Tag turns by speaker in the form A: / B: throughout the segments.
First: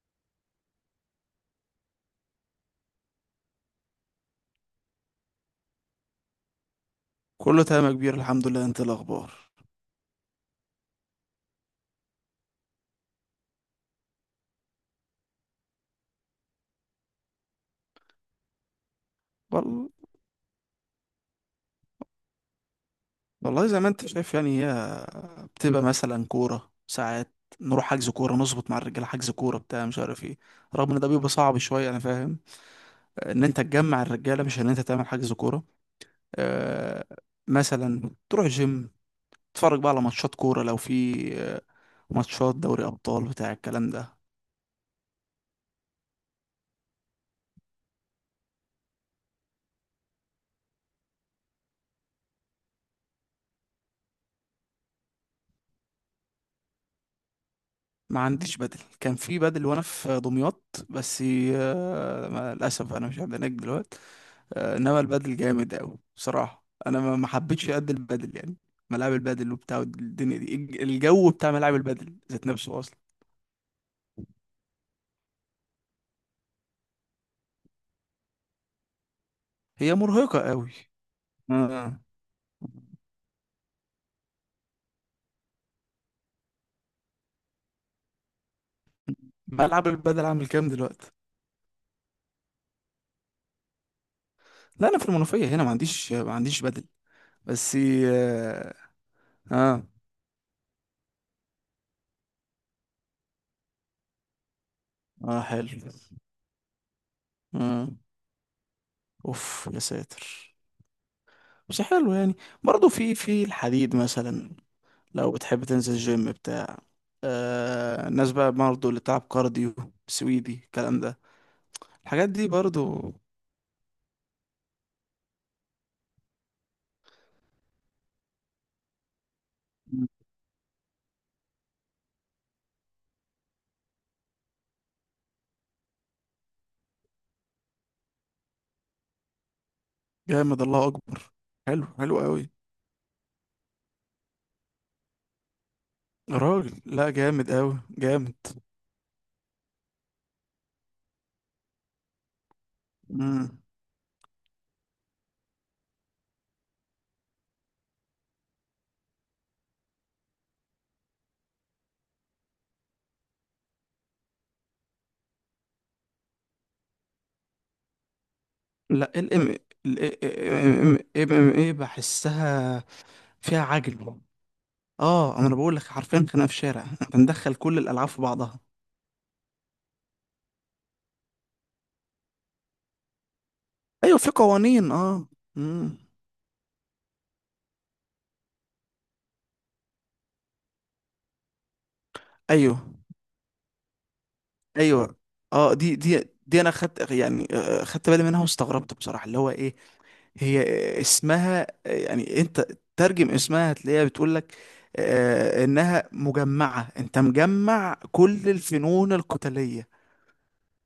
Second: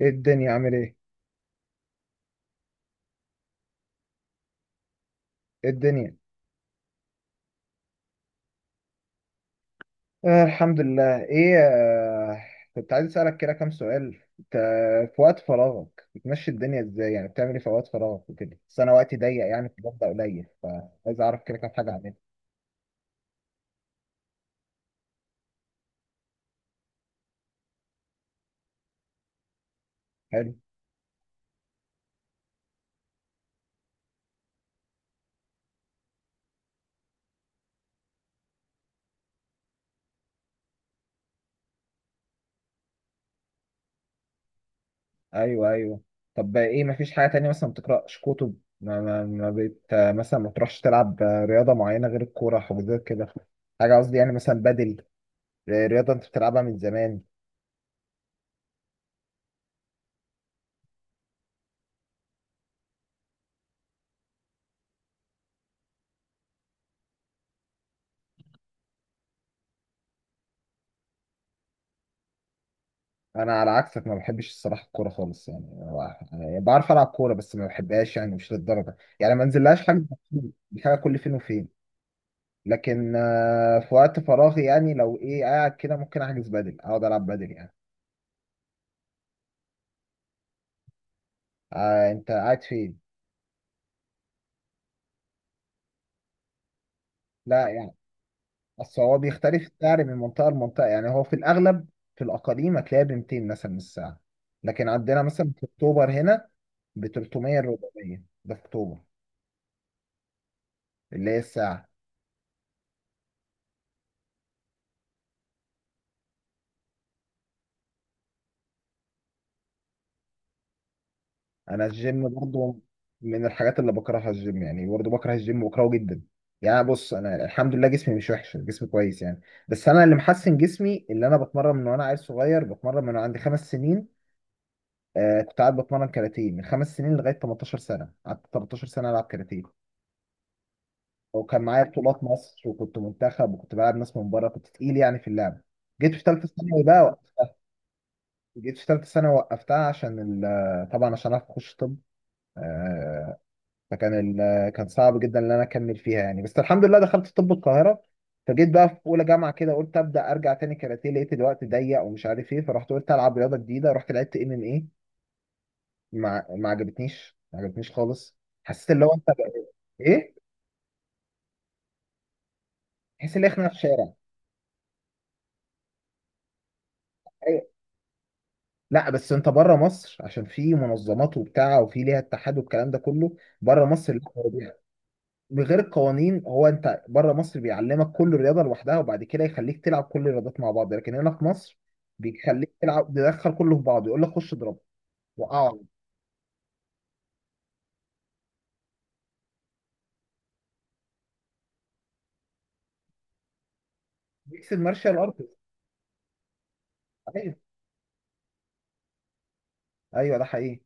A: ايه الدنيا عامل ايه؟ ايه الدنيا؟
B: كله تمام يا كبير، الحمد لله. انت إيه الاخبار؟
A: الحمد لله. ايه كنت عايز اسألك كده كام سؤال. انت في وقت فراغك بتمشي الدنيا ازاي؟ يعني بتعمل ايه في وقت فراغك وكده؟ بس انا وقتي ضيق يعني في
B: وال-
A: المبدأ قليل، فعايز اعرف كده كام حاجة اعملها.
B: والله زي ما انت شايف يعني، هي بتبقى مثلا كوره ساعات. نروح حجز كوره، نظبط مع الرجاله حجز كوره بتاع مش عارف ايه.
A: حلو.
B: رغم ان ده بيبقى صعب شويه، انا فاهم ان انت تجمع الرجاله مش ان انت تعمل حجز كوره. آه مثلا تروح جيم، تتفرج بقى على ماتشات كوره لو في آه، ماتشات دوري ابطال بتاع الكلام ده.
A: ايوه ايوه. طب ايه؟ مفيش حاجة تانية مثلا؟ ما بتقرأش كتب؟ ما, ما, ما بت آه، مثلا ما بتروحش تلعب رياضة معينة غير الكورة، حاجات كده؟ حاجة قصدي يعني، مثلا بدل رياضة انت بتلعبها من زمان.
B: ما عنديش بدل، كان في بدل وانا في دمياط، بس للاسف انا مش عند هناك دلوقتي. انما البادل جامد قوي بصراحه. انا ما حبيتش قد البادل يعني. ملاعب البادل وبتاع الدنيا دي الجو بتاع ملاعب البادل ذات نفسه اصلا.
A: انا على عكسك ما بحبش الصراحه الكوره خالص يعني. يعني بعرف العب كوره بس ما بحبهاش يعني، مش للدرجه، يعني ما انزلهاش
B: هي
A: حاجه
B: مرهقه
A: كتير،
B: قوي.
A: دي حاجه كل فين وفين.
B: آه.
A: لكن في وقت فراغي يعني لو ايه قاعد كده، ممكن احجز بدل، اقعد العب بدل يعني.
B: ملعب البادل عامل كام دلوقتي؟
A: آه انت قاعد فين؟
B: لا انا في المنوفيه هنا، ما عنديش بادل،
A: لا
B: بس
A: يعني
B: اه.
A: اصل هو بيختلف
B: اه,
A: السعر من منطقه لمنطقه، يعني هو في الاغلب في الاقاليم هتلاقيها ب 200 مثلا من الساعه، لكن عندنا
B: آه
A: مثلا في
B: حلو.
A: اكتوبر هنا ب 300
B: آه.
A: 400، ده في اكتوبر،
B: اوف يا ساتر.
A: اللي هي
B: بس
A: الساعه.
B: حلو يعني. برضه في الحديد مثلا، لو بتحب تنزل جيم بتاع آه، الناس بقى برضه اللي بتلعب كارديو، سويدي، الكلام ده،
A: انا الجيم
B: الحاجات دي
A: برضو
B: برضو.
A: من الحاجات اللي بكرهها، الجيم يعني برضو بكره الجيم، بكرهه جدا يعني. بص، انا الحمد لله جسمي مش وحش، جسمي كويس يعني. بس انا اللي محسن جسمي، اللي انا بتمرن من وانا عيل صغير، بتمرن من عندي خمس سنين. آه كنت قاعد بتمرن كاراتيه من خمس سنين لغايه 18 سنه، قعدت 13 سنه العب كاراتيه،
B: جامد، الله اكبر.
A: وكان معايا
B: حلو، حلو
A: بطولات
B: قوي.
A: مصر وكنت منتخب وكنت بلعب ناس من بره، كنت تقيل يعني في اللعب. جيت في ثالثه
B: راجل،
A: ثانوي بقى
B: لا جامد
A: وقفتها.
B: قوي، جامد.
A: جيت في ثالثه ثانوي وقفتها عشان طبعا عشان اعرف اخش طب. آه،
B: مم.
A: فكان كان صعب جدا ان انا اكمل فيها يعني، بس الحمد لله دخلت طب القاهره. فجيت بقى في اولى جامعه كده، قلت ابدا ارجع تاني كاراتيه، لقيت الوقت ضيق ومش عارف ايه، فرحت قلت العب رياضه جديده، رحت لعبت ام ام ايه. ما عجبتنيش، ما عجبتنيش خالص. حسيت اللي
B: لا
A: هو انت
B: ال
A: بقى
B: ام ال
A: ايه،
B: ام ام ايه بحسها
A: تحس ان
B: فيها
A: احنا في الشارع.
B: عجل. اه انا بقول لك حرفيا خناقه في الشارع، احنا بندخل
A: أيوة.
B: كل الالعاب في بعضها.
A: لا بس انت بره مصر عشان في منظمات وبتاع، وفي ليها اتحاد والكلام ده كله بره مصر.
B: ايوه في
A: لا،
B: قوانين، اه.
A: بغير
B: مم.
A: القوانين، هو انت بره مصر بيعلمك كل رياضه لوحدها، وبعد كده يخليك تلعب كل الرياضات مع بعض، لكن هنا في مصر بيخليك
B: ايوه
A: تلعب تدخل كله في بعضه، يقول لك خش اضرب
B: ايوه. اه،
A: وقعه.
B: دي انا خدت يعني، خدت بالي منها واستغربت بصراحه. اللي هو ايه، هي اسمها يعني، انت ترجم اسمها هتلاقيها بتقول لك
A: ميكس المارشال ارتست.
B: انها مجمعة، انت
A: ايوه
B: مجمع كل الفنون القتالية.
A: ايوه، ده حقيقي.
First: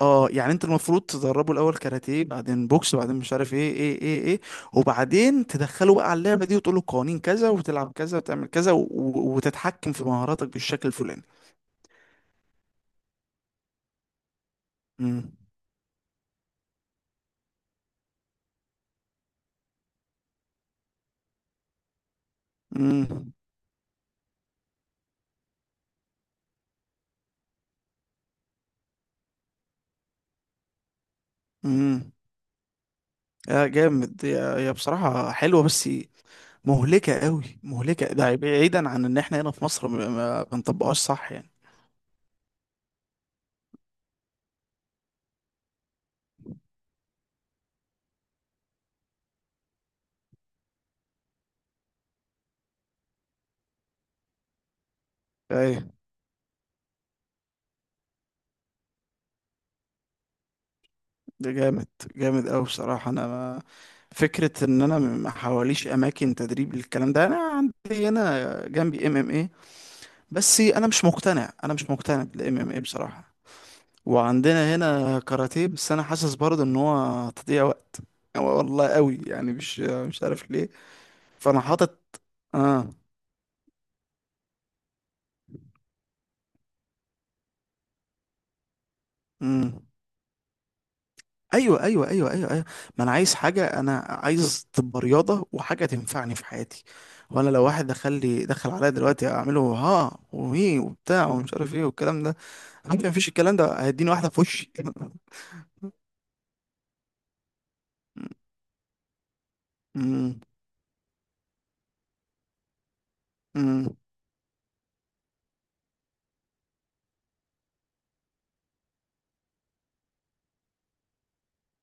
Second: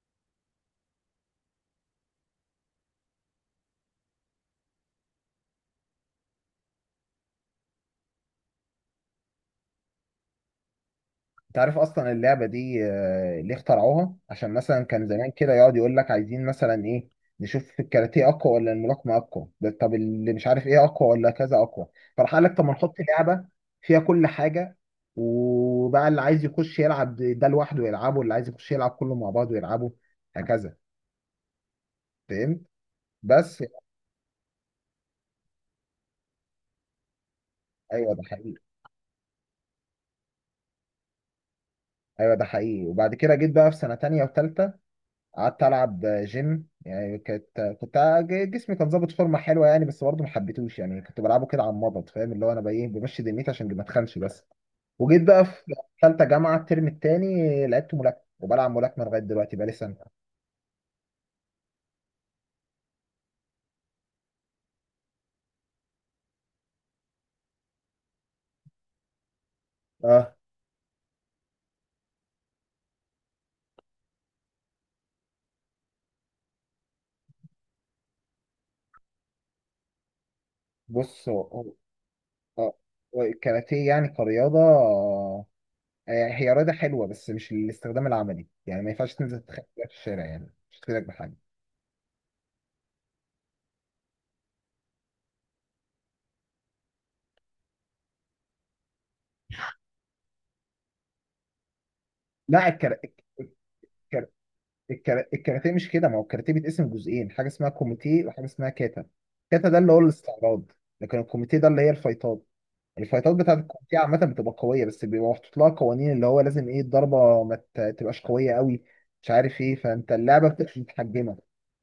B: اه يعني انت المفروض تدربه الاول كاراتيه، بعدين بوكس، بعدين مش عارف ايه ايه ايه ايه، وبعدين تدخله بقى على اللعبة دي وتقول له قوانين كذا، وتلعب كذا، وتعمل كذا، وتتحكم في مهاراتك بالشكل الفلاني.
A: انت عارف اصلا اللعبه دي ليه اخترعوها؟ عشان مثلا كان زمان
B: امم.
A: كده يقعد يقول لك عايزين مثلا ايه، نشوف الكاراتيه اقوى ولا الملاكمه اقوى، ده طب اللي مش عارف ايه اقوى ولا كذا اقوى. فراح قال لك طب ما نحط
B: امم.
A: لعبه فيها كل حاجه، وبقى اللي عايز يخش يلعب ده لوحده يلعبه، واللي عايز يخش يلعب كله مع بعضه يلعبه. هكذا،
B: امم.
A: فهمت؟ بس.
B: يا جامد. يا بصراحة حلوة، بس مهلكة قوي، مهلكة.
A: ايوه ده
B: ده
A: حقيقي.
B: بعيدا عن ان احنا هنا في مصر ما بنطبقهاش صح يعني.
A: ايوه ده حقيقي. وبعد كده جيت بقى في سنه تانية وتالتة، قعدت العب جيم يعني. كانت كنت جسمي كان ظابط فورمه حلوه يعني، بس برضه ما حبيتهوش يعني، كنت بلعبه كده على المضض، فاهم؟ اللي هو انا بقى ايه، بمشي دنيتي عشان ما اتخنش بس. وجيت بقى في
B: ايه
A: ثالثه جامعه الترم الثاني لعبت ملاكمه، وبلعب ملاكمه لغايه دلوقتي، بقى لي سنه.
B: ده جامد، جامد قوي بصراحة. انا ما فكرة ان انا ما حواليش اماكن تدريب للكلام ده. انا عندي هنا جنبي ام ام ايه،
A: اه.
B: بس انا مش مقتنع، انا مش مقتنع بالام ام ايه بصراحة. وعندنا هنا كاراتيه، بس انا حاسس برضه ان هو تضييع وقت. والله قوي يعني، مش عارف ليه.
A: بص
B: فانا حاطط
A: اه.
B: اه.
A: هو الكاراتيه يعني كرياضه، يعني هي رياضه حلوه بس مش الاستخدام العملي يعني. ما ينفعش تنزل تخبط
B: امم.
A: في الشارع يعني، مش هتفيدك بحاجه.
B: ايوه ايوه ايوه ايوه ايوه. ما انا عايز حاجه، انا عايز تبقى رياضه وحاجه تنفعني في حياتي. وانا لو واحد دخل عليا دلوقتي اعمله ها وهي وبتاع ومش عارف ايه والكلام ده،
A: لا
B: عارف
A: الكاراتيه.
B: مفيش. الكلام ده هيديني واحده في وشي.
A: الكاراتيه مش كده، ما هو الكاراتيه بيتقسم جزئين، حاجه اسمها كوميتيه وحاجه اسمها كاتا. كاتا ده اللي هو
B: أمم،
A: الاستعراض، لكن الكوميتيه ده اللي هي الفايتات. الفايتات بتاعت
B: أمم،
A: الكوميتيه عامه بتبقى قويه، بس بيبقى محطوط لها قوانين، اللي هو لازم ايه الضربه ما تبقاش قويه قوي، مش عارف ايه، فانت اللعبه بتبقى متحجمه،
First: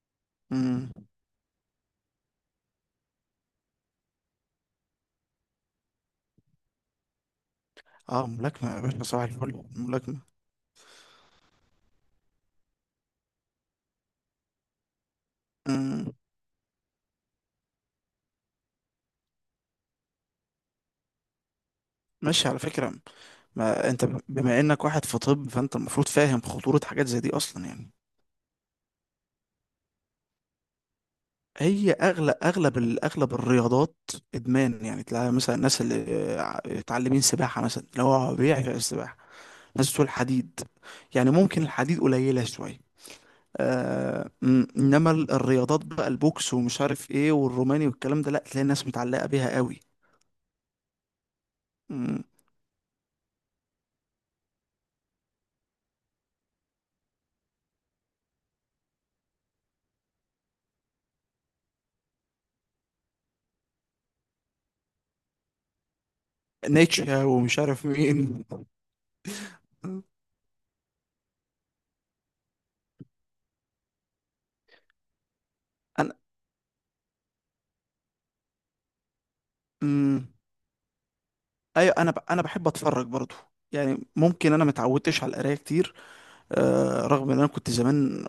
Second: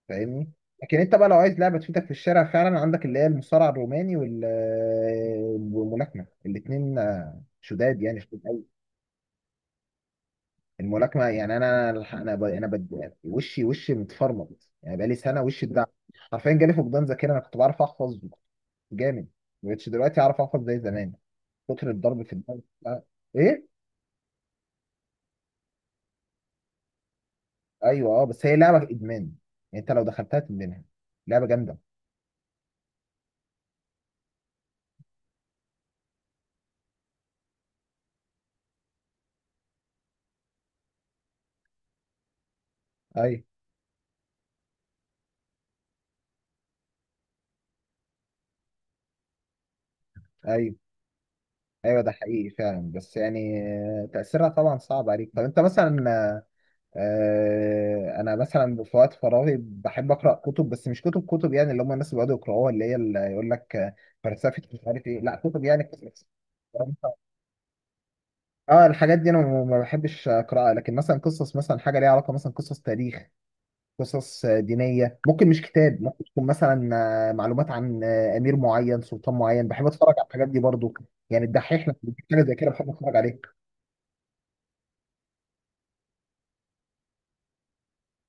A: فاهمني؟
B: أمم.
A: لكن انت بقى لو عايز لعبه تفيدك في الشارع فعلا، عندك اللي هي المصارعه الروماني والملاكمه، الاثنين شداد يعني،
B: اه
A: شداد.
B: ملاكمه يا باشا، صباح الفل، ملاكمه.
A: الملاكمه يعني، وشي، وشي متفرمط يعني بقالي سنه، وشي اتدعم
B: أمم.
A: حرفيا. جالي فقدان ذاكره، انا كنت بعرف احفظ جامد، ما بقتش دلوقتي اعرف احفظ زي زمان، كتر الضرب في
B: ماشي
A: الدماغ.
B: على فكره.
A: آه. ايه؟
B: ما انت بما انك واحد في طب، فانت المفروض فاهم خطوره حاجات زي دي اصلا يعني.
A: ايوه اه، بس هي لعبه ادمان يعني، انت لو دخلتها تدمنها، لعبه جامده.
B: هي اغلب الرياضات ادمان يعني. تلاقي مثلا الناس اللي متعلمين سباحه مثلا، اللي هو بيعشق السباحه. ناس بتقول حديد، يعني ممكن الحديد قليله شويه.
A: ايوه
B: انما الرياضات بقى، البوكس ومش عارف ايه والروماني والكلام ده، لا تلاقي الناس متعلقه بيها قوي.
A: ايوه ايوه، ده
B: م-
A: حقيقي فعلا، بس يعني تاثيرها طبعا صعب عليك. طب انت مثلا، انا مثلا في وقت فراغي بحب اقرا كتب، بس مش كتب كتب يعني، اللي هم الناس اللي بيقعدوا يقراوها، اللي هي اللي يقول لك فلسفه مش عارف ايه، لا كتب يعني قصص.
B: نيتشه ومش عارف مين.
A: اه الحاجات دي انا ما بحبش اقراها، لكن مثلا قصص، مثلا حاجه ليها علاقه مثلا قصص تاريخ، قصص دينيه، ممكن مش كتاب،
B: انا
A: ممكن تكون مثلا معلومات عن امير معين، سلطان معين. بحب اتفرج على
B: امم.
A: الحاجات دي برضو، يعني الدحيح
B: ايوه
A: لما
B: انا ب...
A: بيجيب
B: انا
A: حاجه زي
B: بحب
A: كده بحب
B: اتفرج
A: اتفرج
B: برضو.
A: عليه.
B: يعني ممكن انا متعودتش على القرايه كتير، آه رغم ان انا كنت زمان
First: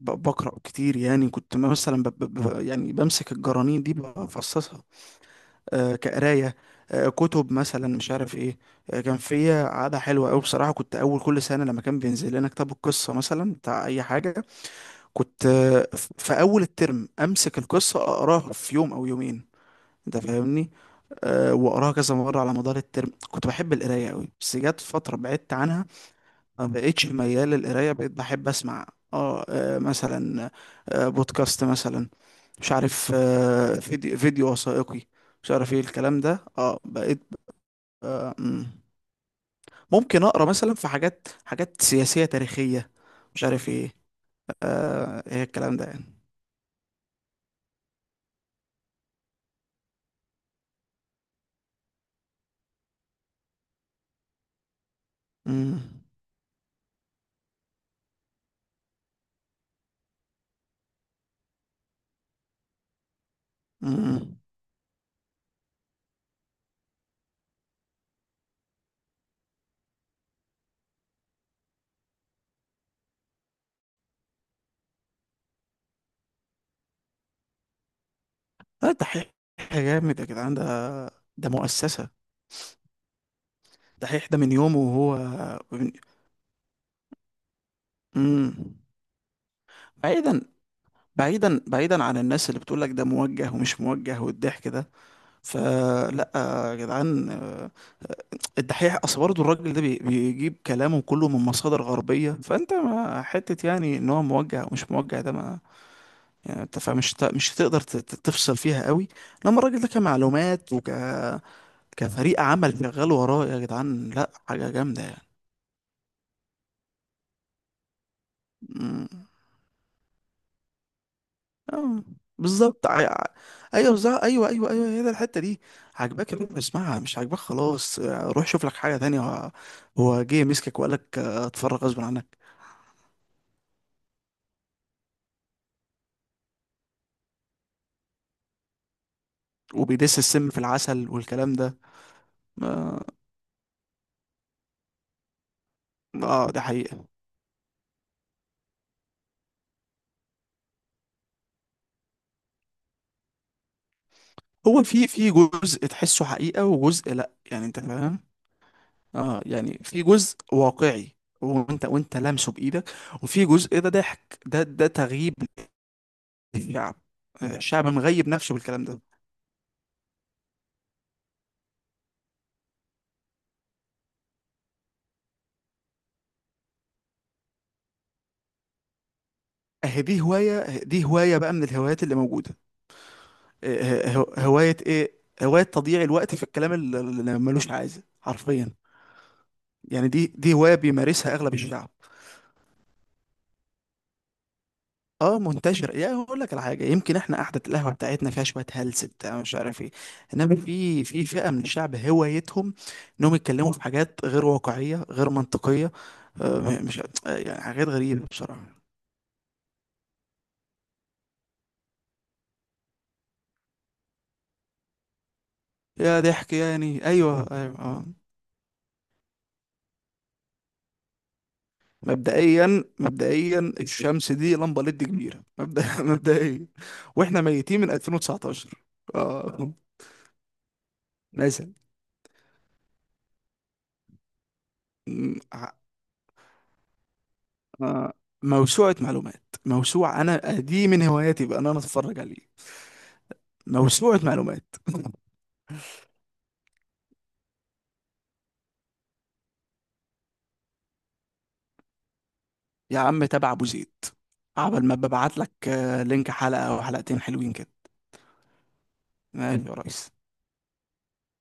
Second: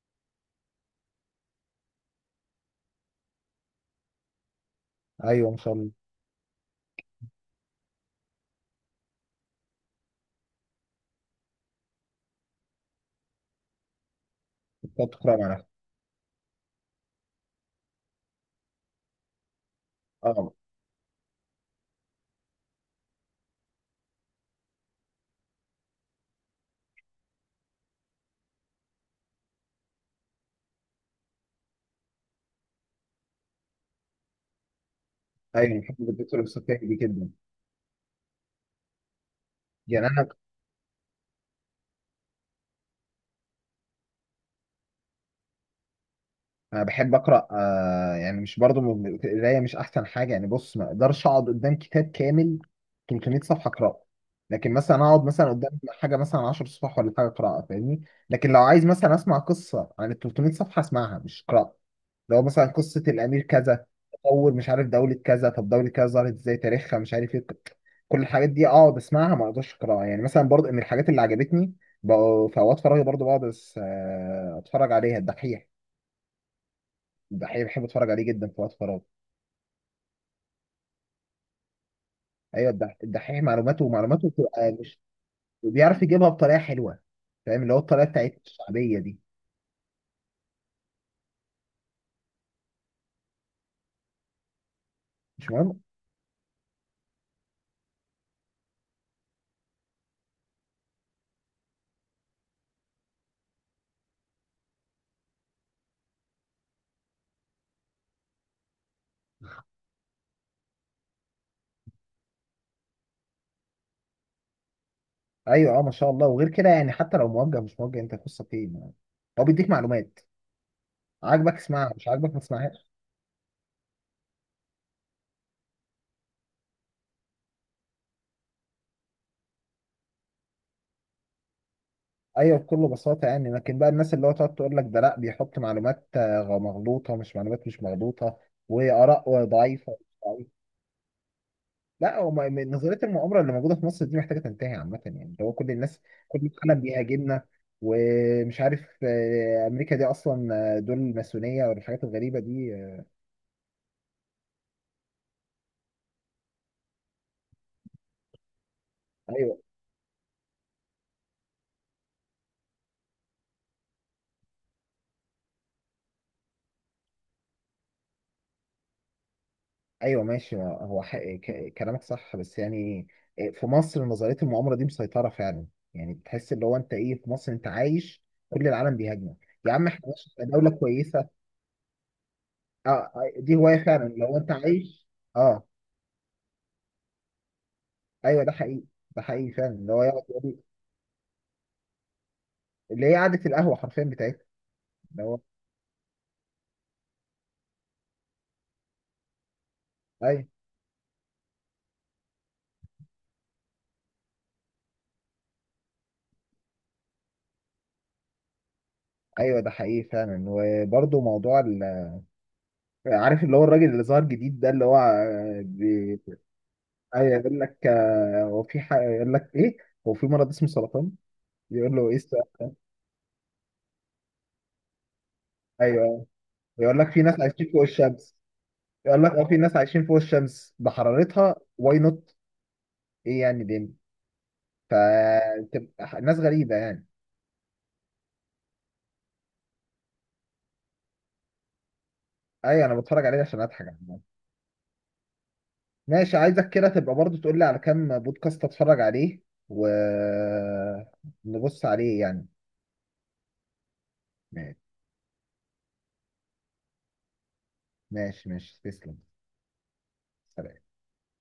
B: بقرأ كتير يعني. كنت مثلا يعني بمسك الجرانين دي بفصصها،
A: ايوه ما شاء الله.
B: آه كقراية، آه كتب مثلا مش عارف ايه. آه كان فيا عادة حلوة أوي بصراحة. كنت أول كل سنة لما كان بينزل لنا كتاب القصة مثلا بتاع أي حاجة،
A: بتقعد تقرا
B: كنت
A: مع نفسك؟
B: آه في أول الترم أمسك القصة أقراها في يوم أو يومين، انت
A: اه.
B: فاهمني؟ أه واقراها كذا مره على مدار الترم. كنت بحب القرايه قوي، بس جت فتره بعدت عنها، ما بقتش ميال للقرايه، بقيت بحب اسمع. اه مثلا بودكاست مثلا، مش عارف، فيديو وثائقي، مش عارف
A: ايوه
B: ايه
A: بحب
B: الكلام
A: الدكتور
B: ده.
A: الفلسفي
B: اه
A: دي
B: بقيت
A: جدا
B: آه مم.
A: يعني.
B: ممكن
A: انا
B: اقرا مثلا في حاجات سياسية تاريخية، مش عارف ايه، آه ايه الكلام ده يعني.
A: انا بحب اقرا آه، يعني مش برضو، القرايه مش احسن حاجه يعني. بص، ما اقدرش اقعد قدام كتاب كامل 300 صفحه اقراه، لكن مثلا اقعد مثلا قدام
B: امم.
A: حاجه مثلا 10 صفح ولا حاجه اقراها، فاهمني؟ لكن لو عايز مثلا اسمع قصه عن ال 300 صفحه، اسمعها مش اقراها. لو مثلا قصه الامير كذا،
B: امم.
A: تطور مش عارف دوله كذا، طب دوله كذا ظهرت ازاي، تاريخها مش عارف ايه، كل الحاجات دي اقعد اسمعها، ما اقدرش اقراها يعني. مثلا برضو من الحاجات اللي عجبتني بقوا في اوقات فراغي برضو بقعد اتفرج عليها الدحيح. الدحيح بحب اتفرج عليه جدا في وقت
B: لا
A: فراغ.
B: دحيح جامد يا جدعان، ده ده مؤسسة.
A: ايوه الدحيح معلوماته،
B: دحيح
A: ومعلوماته
B: ده من
A: بتبقى
B: يومه
A: مش،
B: وهو.
A: بيعرف يجيبها بطريقه حلوه، فاهم؟ اللي هو الطريقه بتاعت
B: امم.
A: الشعبيه دي.
B: بعيدا، بعيدا عن الناس اللي بتقول لك ده موجه ومش موجه والضحك ده،
A: مش مهم.
B: فلا يا جدعان. الدحيح اصل برضه الراجل ده بيجيب كلامه كله من مصادر غربية. فانت ما حتة يعني ان هو موجه او مش موجه، ده ما يعني. انت فمش ت- مش هتقدر تفصل فيها قوي لما الراجل ده كمعلومات وك كفريق عمل شغال وراه، يا جدعان لا، حاجة جامدة يعني.
A: ايوه اه ما شاء الله. وغير كده يعني حتى لو موجه مش موجه، انت قصه فين يعني.
B: أمم.
A: هو بيديك معلومات، عاجبك اسمعها،
B: آه،
A: مش عاجبك ما
B: بالظبط
A: تسمعهاش.
B: ع- ع- ايوه بالظبط ايوه ايوه ايوه، هي ده الحتة دي. عجباك يا باشا اسمعها، مش عجباك خلاص، روح شوف لك حاجة تانية. هو جه مسكك وقال لك اتفرج غصب عنك؟
A: ايوه بكل بساطه يعني. لكن بقى الناس اللي هو تقعد تقول لك ده لا بيحط معلومات مغلوطه، مش معلومات مش مغلوطه، واراء ضعيفه.
B: وبيدس السم في العسل والكلام ده.
A: لا هو من نظريه
B: اه
A: المؤامره اللي موجوده في مصر دي محتاجه تنتهي عامه يعني، اللي هو كل الناس، كل
B: ده
A: العالم
B: حقيقة.
A: بيهاجمنا، ومش عارف امريكا دي اصلا دول الماسونيه والحاجات الغريبه دي
B: هو في في جزء تحسه حقيقة وجزء لا، يعني انت فاهم. اه
A: ايوه
B: يعني في جزء واقعي، وانت لامسه بايدك، وفي جزء ده ضحك، ده تغييب للشعب. الشعب مغيب نفسه بالكلام ده.
A: ايوه ماشي. هو كلامك صح بس يعني، في مصر نظريه المؤامره دي مسيطره فعلا، يعني تحس اللي هو انت ايه، في مصر انت عايش، كل العالم بيهاجمك. يا عم
B: اهي
A: احنا
B: دي
A: ماشي، إحنا دوله
B: هواية، دي
A: كويسه.
B: هواية بقى من الهوايات اللي موجودة.
A: اه دي هوايه
B: آه،
A: فعلا
B: آه،
A: لو انت
B: هواية
A: عايش.
B: ايه،
A: اه.
B: هواية تضييع الوقت في الكلام اللي ملوش عايزة
A: ايوه ده
B: حرفيا.
A: حقيقي، ده حقيقي فعلا، اللي هو
B: يعني
A: يقعد
B: دي دي
A: يقول،
B: هواية بيمارسها اغلب الشعب.
A: اللي هي قعدة القهوة حرفيا بتاعتها، اللي هو.
B: اه منتشر. يا هقول لك على حاجه، يمكن احنا قعده القهوه بتاعتنا فيها شويه هلس بتاع مش عارف ايه،
A: ايوه
B: انما في فئه من الشعب هوايتهم انهم يتكلموا في حاجات غير واقعيه غير منطقيه. آه، مش آه، يعني حاجات غريبه بصراحه.
A: ايوه ده حقيقي فعلا. وبرضه موضوع عارف اللي هو الراجل اللي ظهر جديد ده، اللي هو
B: يا ضحك يعني،
A: ايوه.
B: ايوه
A: يقول
B: ايوه
A: لك
B: اه.
A: هو في يقول لك ايه، هو في مرض اسمه سرطان، يقول له ايه السؤال؟
B: مبدئيا الشمس دي لمبه ليد كبيره، مبدأ.
A: ايوه
B: مبدئيا
A: يقول لك في ناس
B: واحنا
A: عايشين
B: ميتين
A: فوق
B: من
A: الشمس.
B: 2019.
A: يقول لك اه، في
B: اه
A: ناس عايشين فوق الشمس بحرارتها
B: مثلا،
A: واي نوت. ايه يعني دي، فتبقى ناس غريبة يعني.
B: آه، موسوعة معلومات، أنا دي من هواياتي بقى إن أنا أتفرج عليه.
A: ايوه انا بتفرج عليه عشان اضحك.
B: موسوعة معلومات.
A: ماشي، عايزك كده تبقى برضو تقول لي على كام بودكاست اتفرج عليه ونبص عليه يعني.
B: يا عم تابع أبو زيد.
A: ماشي
B: عبل ما ببعت لك لينك حلقة أو حلقتين حلوين كده.
A: ماشي ماشي، تسلم.
B: ماشي يا ريس.
A: سلام.